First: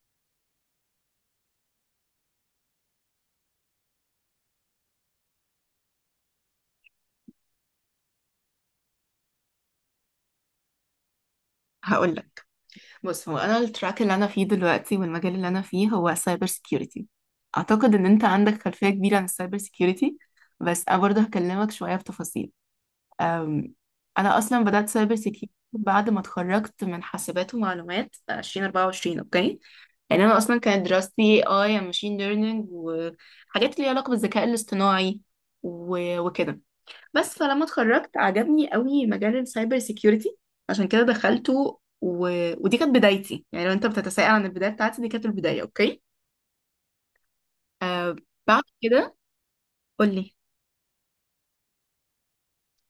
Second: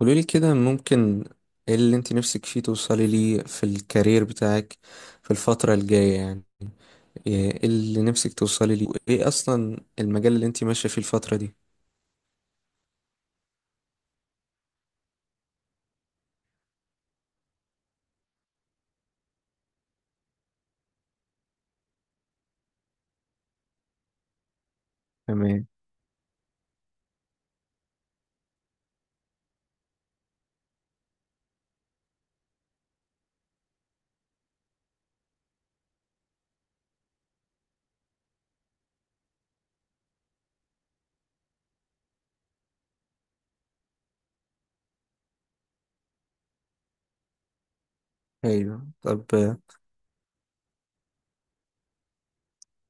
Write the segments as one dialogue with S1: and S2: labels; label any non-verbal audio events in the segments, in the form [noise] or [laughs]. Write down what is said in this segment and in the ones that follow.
S1: قولولي كده ممكن، ايه اللي انت نفسك فيه توصلي ليه في الكارير بتاعك في الفترة الجاية؟ يعني ايه اللي نفسك توصلي ليه، وايه اصلا المجال اللي انت ماشية فيه الفترة دي؟
S2: هقول لك. بص، هو انا التراك اللي انا فيه دلوقتي والمجال اللي انا فيه هو سايبر سيكيورتي. اعتقد ان انت عندك خلفية كبيرة عن السايبر سيكيورتي، بس انا برضه هكلمك شوية في تفاصيل. أم، انا اصلا بدأت سايبر سيكيورتي
S1: تمام.
S2: بعد ما اتخرجت من حاسبات ومعلومات 2024. اوكي. يعني انا اصلا كانت دراستي اي ماشين ليرنينج وحاجات ليها علاقة بالذكاء الاصطناعي وكده. بس فلما اتخرجت عجبني قوي مجال السايبر سيكيورتي، عشان كده دخلته ودي كانت بدايتي. يعني لو انت بتتساءل عن البداية بتاعتي، دي كانت البداية. اوكي. آه. بعد
S1: ايوه.
S2: كده،
S1: طب
S2: قول لي.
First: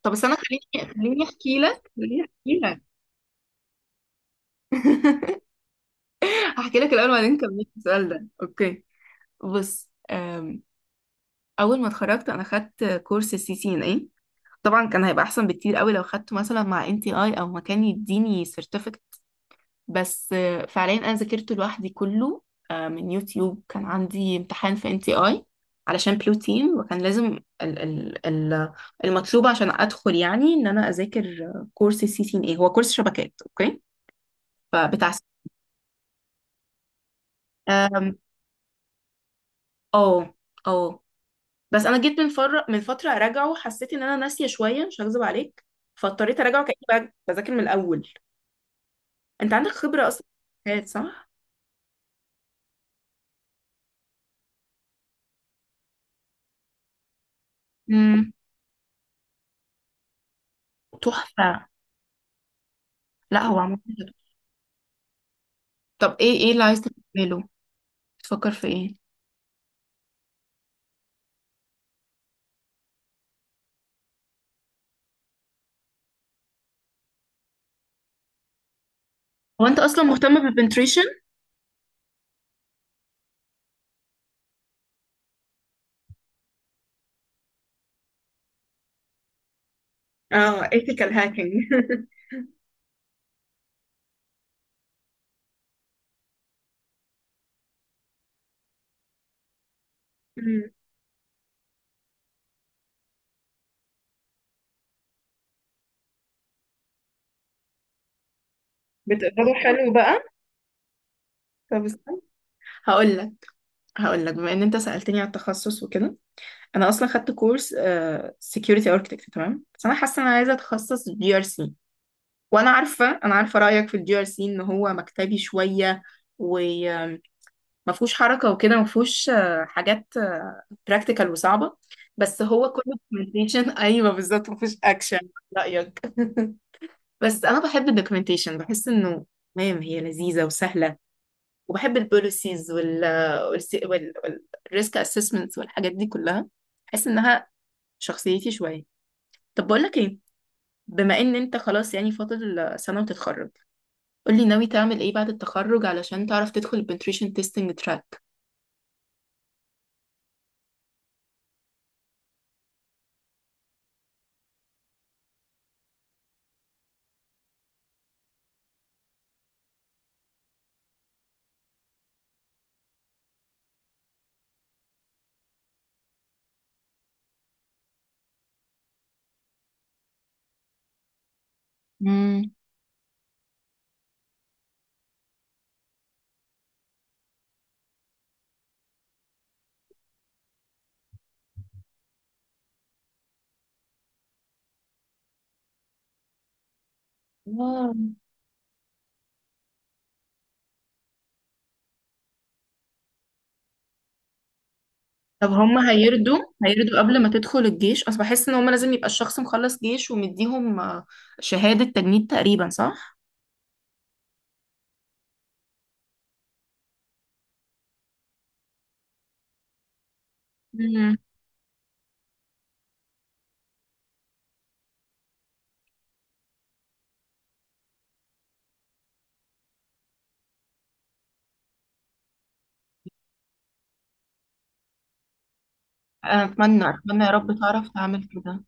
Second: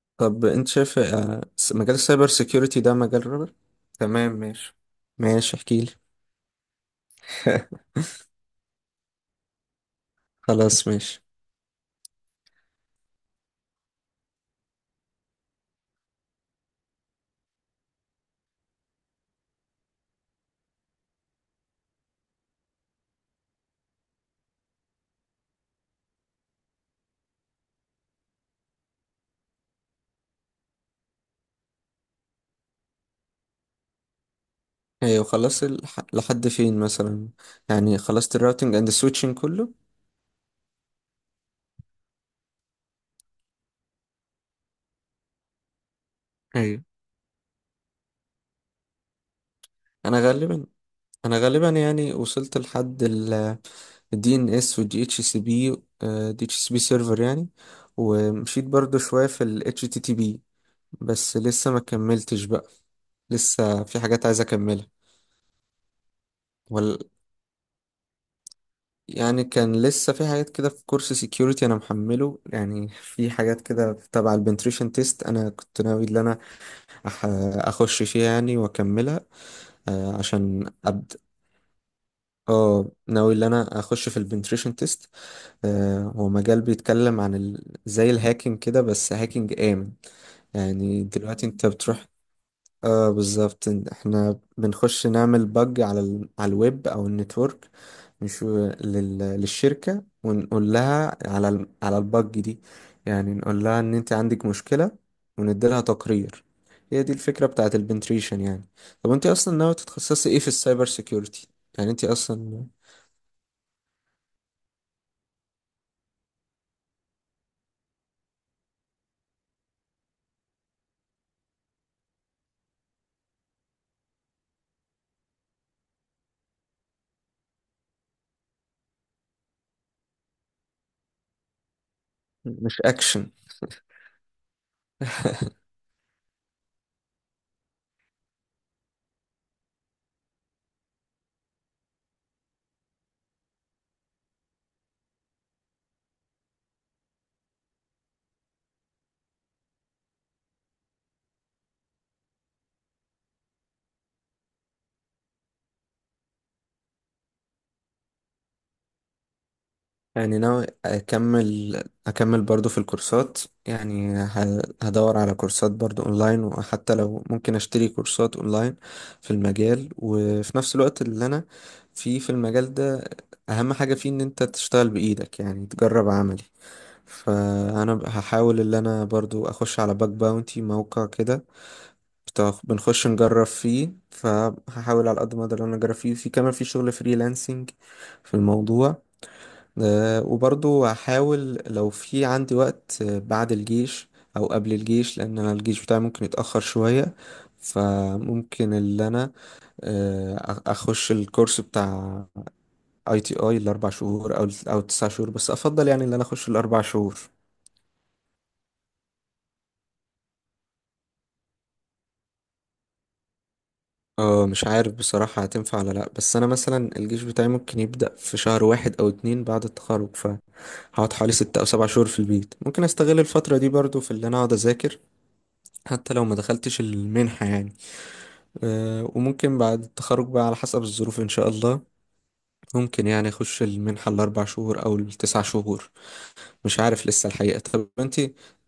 S2: طب استنى،
S1: طب انت
S2: خليني
S1: شايف
S2: خليني احكي لك
S1: مجال
S2: خليني
S1: السايبر
S2: احكي
S1: سيكيورتي
S2: لك
S1: ده مجال رابر. تمام، ماشي. ماشي،
S2: [laughs]
S1: احكيلي.
S2: هحكي لك الاول وبعدين كملت
S1: [laughs]
S2: السؤال ده. اوكي. بص
S1: خلاص ماشي.
S2: اول ما اتخرجت انا خدت كورس سي سي ان اي. طبعا كان هيبقى احسن بكتير قوي لو خدته مثلا مع ان تي اي، او مكان يديني certificate. بس فعليا انا ذاكرته لوحدي كله من يوتيوب. كان عندي امتحان في ان تي اي علشان بلوتين، وكان لازم ال المطلوب عشان ادخل، يعني ان انا اذاكر كورس السي سي ان اي هو كورس شبكات. اوكي. فبتاع
S1: ايوه، خلصت لحد فين مثلا؟ يعني
S2: آم،
S1: خلصت الراوتنج اند السويتشنج كله؟
S2: اه، اه. بس انا جيت من فتره اراجعه، حسيت ان انا ناسيه شويه، مش هكذب عليك. فاضطريت اراجعه
S1: ايوه.
S2: كاني بذاكر من الاول. انت عندك خبره
S1: انا
S2: اصلا
S1: غالبا
S2: في الشبكات، صح؟
S1: انا غالبا يعني وصلت لحد دي ان اس ودي اتش سي بي، سيرفر يعني.
S2: امم.
S1: ومشيت برضو شوية في ال HTTP، بس
S2: تحفه.
S1: لسه ما كملتش بقى.
S2: لا، هو عمل.
S1: لسه في حاجات عايز اكملها،
S2: طب ايه اللي عايز
S1: وال...
S2: تعمله؟ بتفكر في ايه؟
S1: يعني كان لسه في حاجات كده في كورس سيكيورتي انا محمله، يعني في حاجات كده تبع البنتريشن تيست انا كنت ناوي ان انا أح... اخش فيها يعني واكملها.
S2: هو انت اصلا
S1: آه
S2: مهتمه
S1: عشان
S2: بالبنتريشن؟
S1: ابدا. اه، ناوي ان انا اخش في البنتريشن تيست. هو مجال بيتكلم عن زي الهاكينج كده، بس هاكينج آمن.
S2: اه،
S1: يعني
S2: ethical
S1: دلوقتي
S2: hacking.
S1: انت بتروح.
S2: [laughs]
S1: اه، بالظبط، احنا بنخش نعمل بج على على الويب او النتورك. مش للشركة،
S2: مم.
S1: ونقول لها على على البج دي. يعني نقول لها ان انت عندك مشكلة، ونديلها تقرير. هي دي الفكرة بتاعت البنتريشن يعني. طب انت
S2: بتقدروا
S1: اصلا ناوي
S2: حلو بقى.
S1: تتخصصي ايه في السايبر سيكيورتي؟
S2: طب
S1: يعني انت
S2: استنى.
S1: اصلا.
S2: هقول لك هقول لك بما ان انت سألتني على التخصص وكده، انا اصلا خدت كورس سكيورتي اركتكت. تمام، بس انا حاسه ان انا عايزه اتخصص جي ار سي. وانا عارفه رايك في الجي ار سي، ان هو مكتبي شويه وما فيهوش حركه وكده، ما فيهوش حاجات براكتيكال وصعبه. بس هو
S1: مش
S2: كله
S1: اكشن.
S2: documentation. ايوه بالظبط، ما فيهوش اكشن. رايك. [laughs] بس انا بحب الدوكيومنتيشن، بحس انه تمام، هي لذيذه وسهله. وبحب البوليسيز والريسك اسسمنتس والحاجات دي كلها، بحس انها شخصيتي شويه. طب بقول لك ايه، بما ان انت خلاص يعني فاضل سنه وتتخرج، قول لي ناوي تعمل ايه بعد التخرج علشان تعرف تدخل البنتريشن تيستنج تراك.
S1: يعني ناوي أكمل برضو في الكورسات. يعني هدور على كورسات برضو أونلاين، وحتى لو ممكن أشتري كورسات أونلاين في المجال. وفي نفس الوقت اللي أنا فيه في المجال ده، أهم حاجة فيه إن أنت تشتغل بإيدك، يعني تجرب عملي. فأنا هحاول اللي أنا برضو أخش على باك باونتي موقع كده،
S2: امم.
S1: بنخش نجرب فيه. فهحاول على قد ما أقدر إن أنا أجرب فيه، في كمان في شغل فريلانسنج في الموضوع. وبرضو هحاول لو في عندي وقت بعد الجيش او قبل الجيش، لان انا الجيش بتاعي ممكن يتأخر شوية.
S2: واو.
S1: فممكن اللي انا اخش الكورس بتاع اي تي اي الاربع شهور او التسع شهور،
S2: طب
S1: بس
S2: هم
S1: افضل يعني اللي انا
S2: هيردوا
S1: اخش الاربع
S2: هيردوا
S1: شهور.
S2: قبل ما تدخل الجيش؟ اصل بحس ان هم لازم يبقى الشخص مخلص جيش ومديهم شهاده تجنيد تقريبا، صح؟
S1: اه، مش عارف بصراحة هتنفع ولا لأ، بس أنا مثلا الجيش بتاعي ممكن يبدأ في شهر واحد أو اتنين بعد التخرج. فهقعد حوالي 6 أو 7 شهور في البيت، ممكن أستغل الفترة دي برضو في اللي أنا أقعد أذاكر، حتى لو ما دخلتش المنحة يعني. وممكن بعد التخرج بقى على حسب الظروف إن شاء الله ممكن يعني أخش المنحة الأربع شهور أو التسع شهور. مش
S2: اتمنى
S1: عارف
S2: اتمنى
S1: لسه
S2: يا رب
S1: الحقيقة.
S2: تعرف
S1: طب
S2: تعمل
S1: أنتي
S2: كده.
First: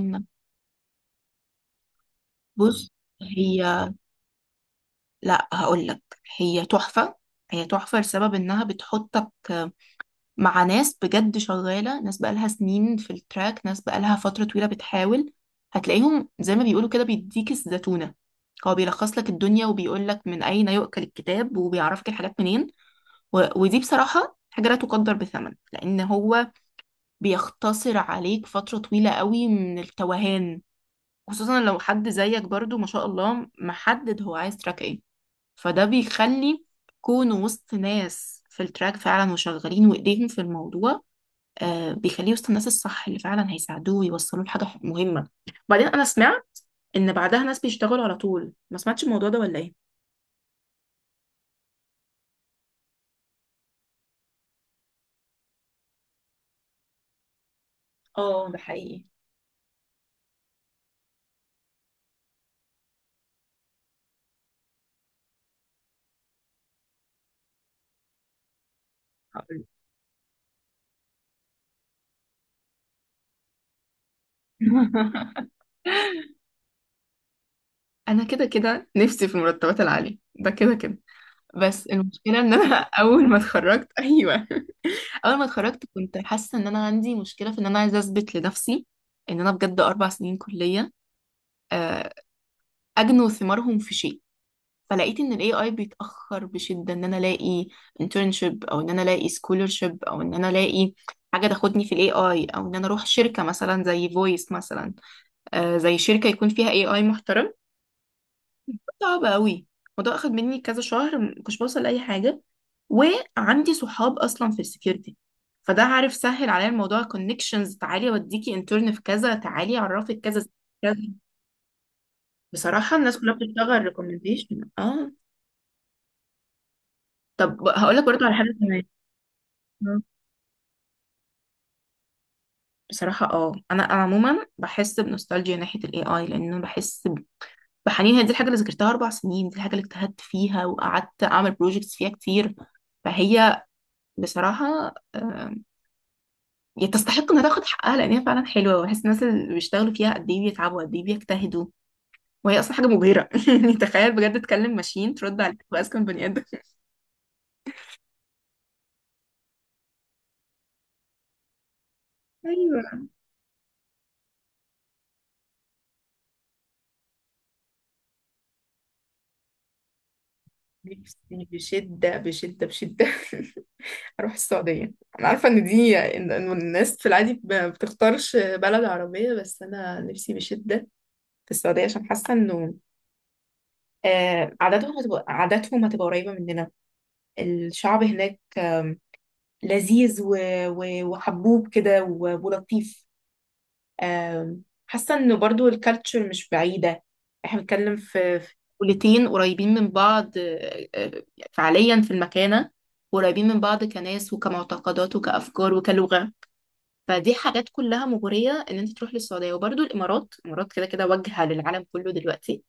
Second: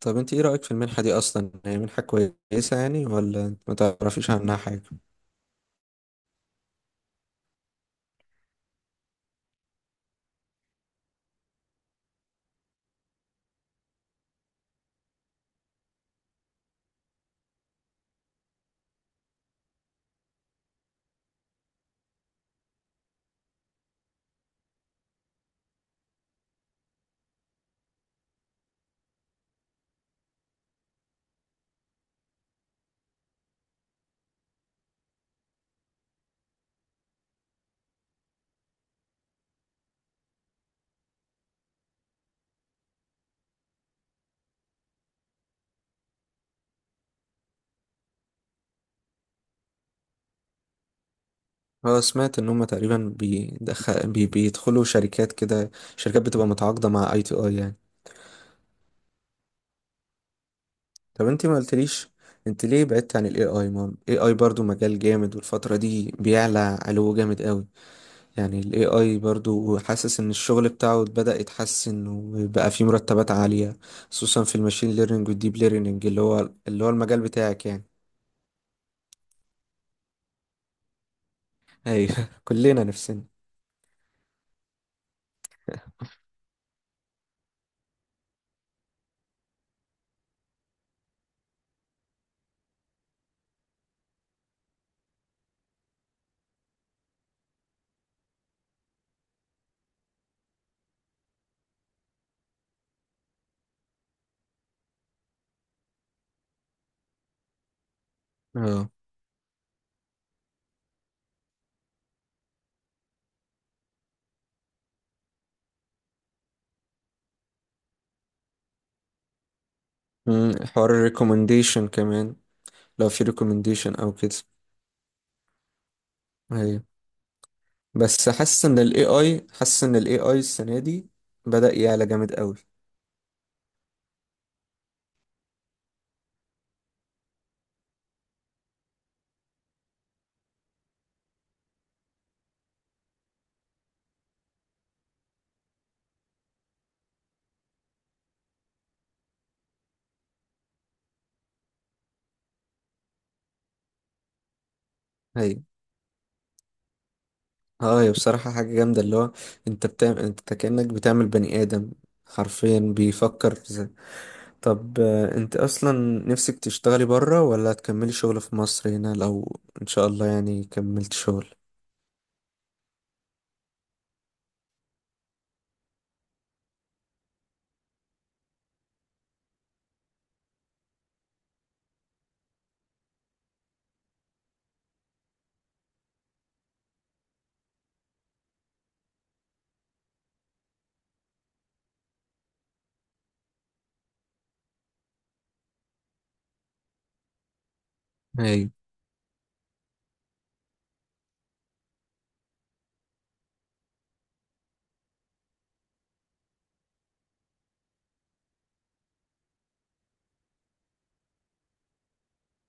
S1: طب أنتي إيه رأيك في المنحة دي أصلا؟ هي منحة كويسة
S2: بص،
S1: يعني، ولا أنت
S2: هي،
S1: ما تعرفيش عنها حاجة؟
S2: لا هقول لك، هي تحفة. هي تحفة لسبب انها بتحطك مع ناس بجد شغالة، ناس بقالها سنين في التراك، ناس بقالها فترة طويلة بتحاول. هتلاقيهم زي ما بيقولوا كده بيديك الزتونة، هو بيلخص لك الدنيا وبيقول لك من اين يؤكل الكتاب، وبيعرفك الحاجات منين ودي بصراحة حاجة لا تقدر بثمن، لأن هو بيختصر عليك فترة طويلة قوي من التوهان، خصوصا لو حد زيك برضو ما شاء الله محدد هو عايز تراك ايه. فده بيخلي كونه وسط ناس في التراك فعلا وشغالين وايديهم في الموضوع، بيخليه وسط الناس الصح اللي فعلا هيساعدوه ويوصلوه لحاجة مهمة. بعدين انا سمعت ان بعدها ناس بيشتغلوا على طول، ما سمعتش الموضوع ده ولا ايه؟
S1: أه، سمعت إن هما تقريبا بيدخلوا شركات كده، شركات بتبقى متعاقدة مع أي تي أي يعني.
S2: اه، ده حقيقي.
S1: طب أنتي ما قلتليش، أنت ليه بعدت عن ال AI؟ ما ال AI برضو مجال جامد، والفترة دي بيعلى علو جامد قوي. يعني ال AI
S2: هقول.
S1: برضو، حاسس ان الشغل بتاعه بدأ يتحسن، وبقى فيه مرتبات عالية، خصوصا في الماشين ليرنينج
S2: [laughs]
S1: والديب ليرنينج، اللي هو المجال بتاعك يعني.
S2: انا كده كده نفسي في المرتبات العالية، ده كده كده. بس
S1: ايوه،
S2: المشكلة
S1: [laughs]
S2: ان انا
S1: كلنا
S2: [laughs]
S1: نفسنا.
S2: اول ما اتخرجت ايوه، اول ما اتخرجت كنت حاسه ان انا عندي مشكله في ان انا عايزه اثبت لنفسي ان انا بجد اربع سنين كليه آه، اجنوا ثمارهم في شيء. فلقيت ان الاي اي بيتاخر بشده ان انا الاقي internship، او ان انا الاقي scholarship، او ان انا الاقي حاجه تاخدني في الاي اي، او ان انا اروح شركه مثلا زي فويس مثلا، زي شركه يكون فيها اي اي.
S1: اه،
S2: صعب قوي. الموضوع اخد مني كذا شهر، ما كنتش بوصل لاي حاجه. وعندي صحاب اصلا في السكيورتي، فده عارف سهل عليا الموضوع، كونكشنز. تعالي اوديكي انترن في كذا، تعالي اعرفك كذا
S1: حوار
S2: كذا.
S1: الريكومنديشن كمان.
S2: بصراحه
S1: لو
S2: الناس
S1: في
S2: كلها بتشتغل
S1: ريكومنديشن او كده.
S2: ريكومنديشن، اه.
S1: ايوه.
S2: طب هقول لك برضه
S1: بس
S2: على حاجه
S1: حاسس ان
S2: كمان.
S1: ال AI، حاسس
S2: آه.
S1: ان ال AI السنة دي بدأ يعلى جامد قوي.
S2: بصراحه اه، انا عموما بحس بنوستالجيا ناحيه الاي اي، لانه بحس بحنين. هي دي الحاجه اللي ذاكرتها اربع سنين، دي الحاجه اللي اجتهدت فيها وقعدت اعمل بروجكتس فيها كتير. فهي بصراحه آه، يعني تستحق انها تاخد حقها، لان هي فعلا حلوه، وبحس الناس اللي بيشتغلوا فيها قد ايه بيتعبوا، قد ايه بيجتهدوا. وهي اصلا حاجه مبهره. [laughs] يعني تخيل بجد، تكلم ماشين ترد
S1: ايوه.
S2: عليك واذكى من بني ادم.
S1: اه، هي بصراحة حاجة جامدة، اللي هو انت كأنك بتعمل بني آدم حرفيا
S2: ايوه.
S1: بيفكر. طب انت اصلا نفسك تشتغلي بره، ولا هتكملي شغل في مصر هنا لو ان شاء الله يعني كملت
S2: نفسي
S1: شغل؟
S2: بشدة بشدة بشدة. [laughs] اروح السعودية. انا عارفة ان دي إن الناس في العادي بتختارش بلد عربية، بس انا نفسي بشدة في السعودية، عشان حاسة انه عاداتهم هتبقى قريبة مننا. الشعب هناك لذيذ وحبوب كده ولطيف. حاسة انه برضو الكالتشر مش بعيدة. احنا بنتكلم في
S1: ايوه.
S2: دولتين قريبين من بعض. فعليا في المكانة قريبين من بعض، كناس وكمعتقدات وكأفكار وكلغة. فدي حاجات كلها مغرية ان انت تروح للسعودية. وبرضو الامارات، الامارات كده كده واجهة للعالم كله دلوقتي.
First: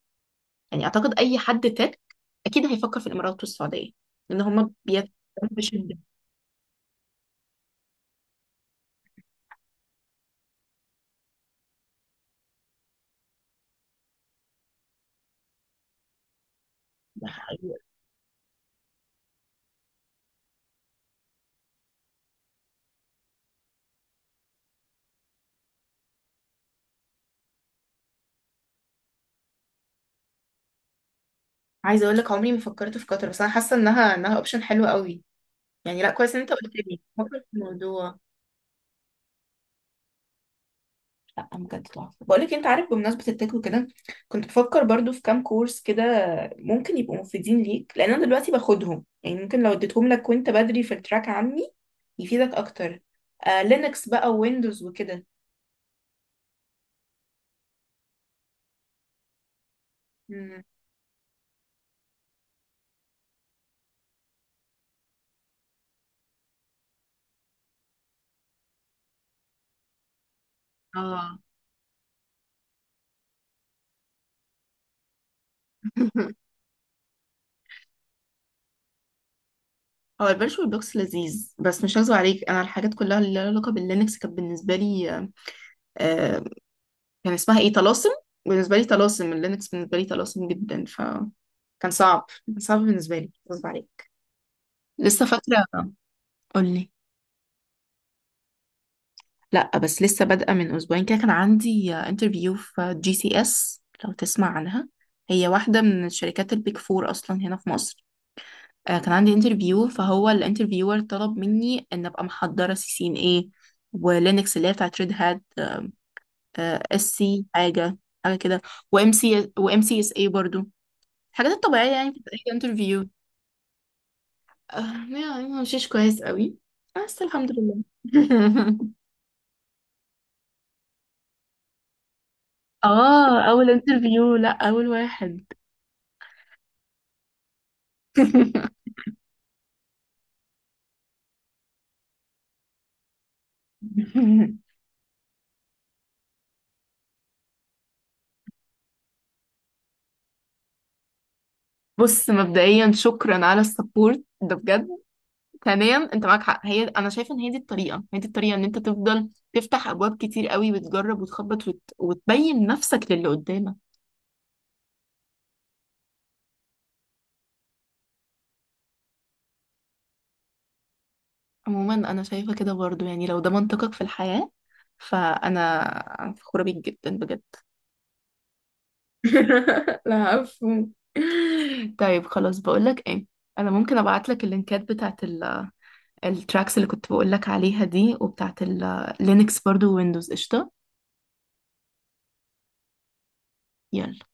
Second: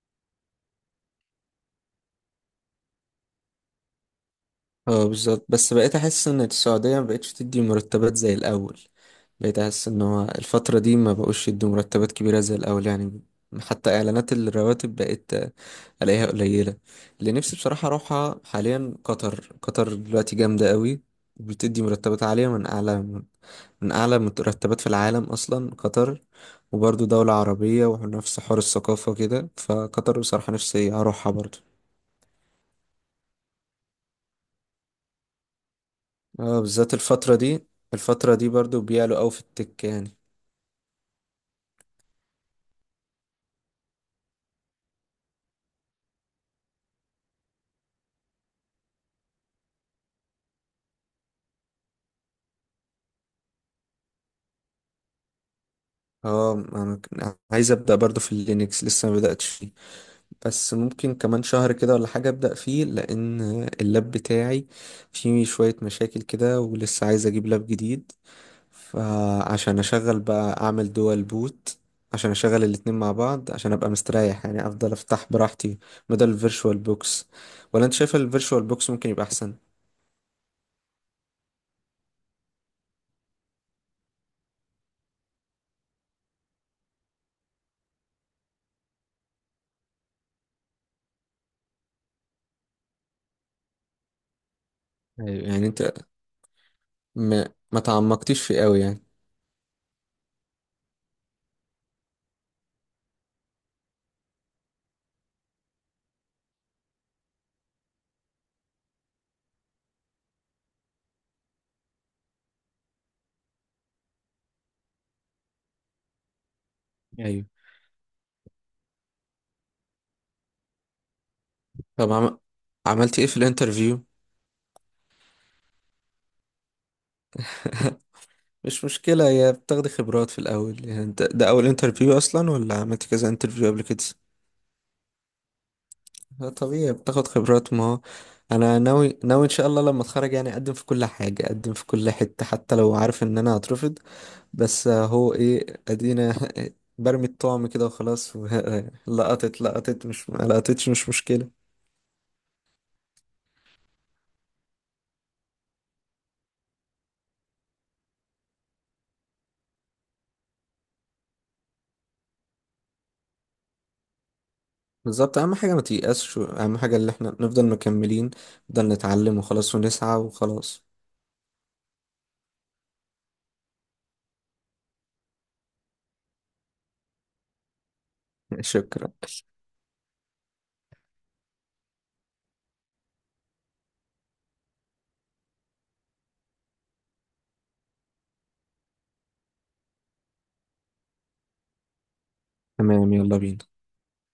S2: يعني اعتقد اي حد تك اكيد هيفكر في الامارات والسعودية، لان هما
S1: اه،
S2: بيتكلموا
S1: بالظبط، بس بقيت
S2: بشدة.
S1: احس ان السعودية ما بقتش تدي مرتبات زي الاول. بقيت احس ان هو الفترة دي ما بقوش يدوا مرتبات كبيرة زي الاول يعني. حتى اعلانات الرواتب بقيت الاقيها قليلة.
S2: ده
S1: اللي نفسي
S2: حقيقي.
S1: بصراحة اروحها حاليا قطر. قطر دلوقتي جامدة قوي، بتدي مرتبات عالية، من أعلى المرتبات في العالم أصلا قطر. وبرضو دولة عربية، ونفس حوار الثقافة كده. فقطر بصراحة نفسي أروحها برضو.
S2: عايزة اقول لك، عمري ما فكرت في قطر، بس انا حاسة انها اوبشن حلو قوي. يعني لا، كويس ان انت
S1: اه،
S2: قلت
S1: بالذات
S2: لي، بفكر في الموضوع.
S1: الفترة دي برضو بيعلوا أوي في التك يعني.
S2: لا بجد تحفه. بقول لك انت عارف، بمناسبه التك وكده كنت بفكر برضو في كام كورس كده ممكن يبقوا مفيدين ليك، لان انا دلوقتي باخدهم، يعني ممكن لو اديتهم لك وانت بدري في التراك عني يفيدك اكتر. آه، لينكس بقى، ويندوز، وكده.
S1: اه، أنا عايز أبدأ برضو في اللينكس، لسه ما بدأتش فيه.
S2: مم.
S1: بس ممكن كمان شهر كده ولا حاجة أبدأ فيه، لأن اللاب بتاعي فيه شوية مشاكل كده، ولسه عايز أجيب لاب جديد، فعشان اشغل بقى اعمل دوال
S2: اه.
S1: بوت، عشان اشغل الاتنين مع بعض عشان ابقى مستريح يعني، افضل افتح براحتي بدل
S2: [laughs]
S1: الفيرشوال بوكس. ولا انت شايف الفيرشوال بوكس ممكن يبقى احسن؟
S2: هو الفيرتشوال بوكس لذيذ، بس مش هكذب عليك، انا الحاجات كلها اللي لها علاقه باللينكس كانت بالنسبه لي كان اسمها ايه، طلاسم. بالنسبه لي طلاسم. اللينكس بالنسبه لي طلاسم جدا، ف كان صعب، كان صعب بالنسبه لي غصب عليك. لسه
S1: ايوه.
S2: فاكره.
S1: يعني انت
S2: قولي.
S1: ما تعمقتيش فيه قوي يعني؟
S2: لا، بس لسه بادئه من اسبوعين كده، كان عندي انترفيو في جي سي اس، لو تسمع عنها، هي واحده من الشركات البيك فور اصلا هنا في مصر. كان عندي انترفيو، فهو الانترفيور طلب مني ان ابقى محضره سي سي ان اي، ولينكس اللي هي بتاعت ريد هات، اس
S1: ايوه.
S2: سي حاجه، حاجه كده. وام سي اس اي برضو، الحاجات الطبيعية يعني
S1: طب
S2: بتاعت أي انترفيو.
S1: عملت ايه في الانترفيو؟
S2: آه، يعني ما مشيش كويس قوي، بس الحمد لله.
S1: [laughs] مش
S2: [laughs]
S1: مشكلة، يا بتاخدي خبرات في الاول. يعني انت ده اول انترفيو اصلا، ولا عملت كذا
S2: اه،
S1: انترفيو
S2: أول
S1: قبل كده؟
S2: انترفيو، لأ أول واحد.
S1: لا، طبيعي بتاخد خبرات. ما هو انا
S2: [laughs]
S1: ناوي ناوي ان شاء الله لما اتخرج يعني اقدم في كل حاجه، اقدم في كل حته، حتى لو عارف ان انا هترفض. بس هو ايه، ادينا [laughs] برمي الطعم كده وخلاص. [laughs] لقطت لقطت، مش ما لقطتش، مش مشكله.
S2: بص مبدئيا، شكرا على السبورت ده بجد. ثانيا انت معاك حق، هي انا شايفه ان هي دي الطريقه، هي دي الطريقه ان انت تفضل تفتح ابواب كتير قوي، وتجرب وتخبط وتبين نفسك للي قدامك.
S1: بالظبط، اهم حاجه ما تيأسش. اهم حاجه اللي احنا نفضل مكملين، نفضل نتعلم وخلاص، ونسعى وخلاص.
S2: عموما انا شايفه كده برضو، يعني لو ده منطقك في الحياه، فانا فخوره بيك جدا بجد.
S1: شكرا.
S2: [laughs] لا مفهوم. طيب خلاص، بقولك ايه، انا ممكن ابعتلك اللينكات بتاعت التراكس اللي كنت بقولك عليها دي، وبتاعت اللينكس برضو، ويندوز. قشطة،
S1: تمام، يلا بينا.
S2: يلا.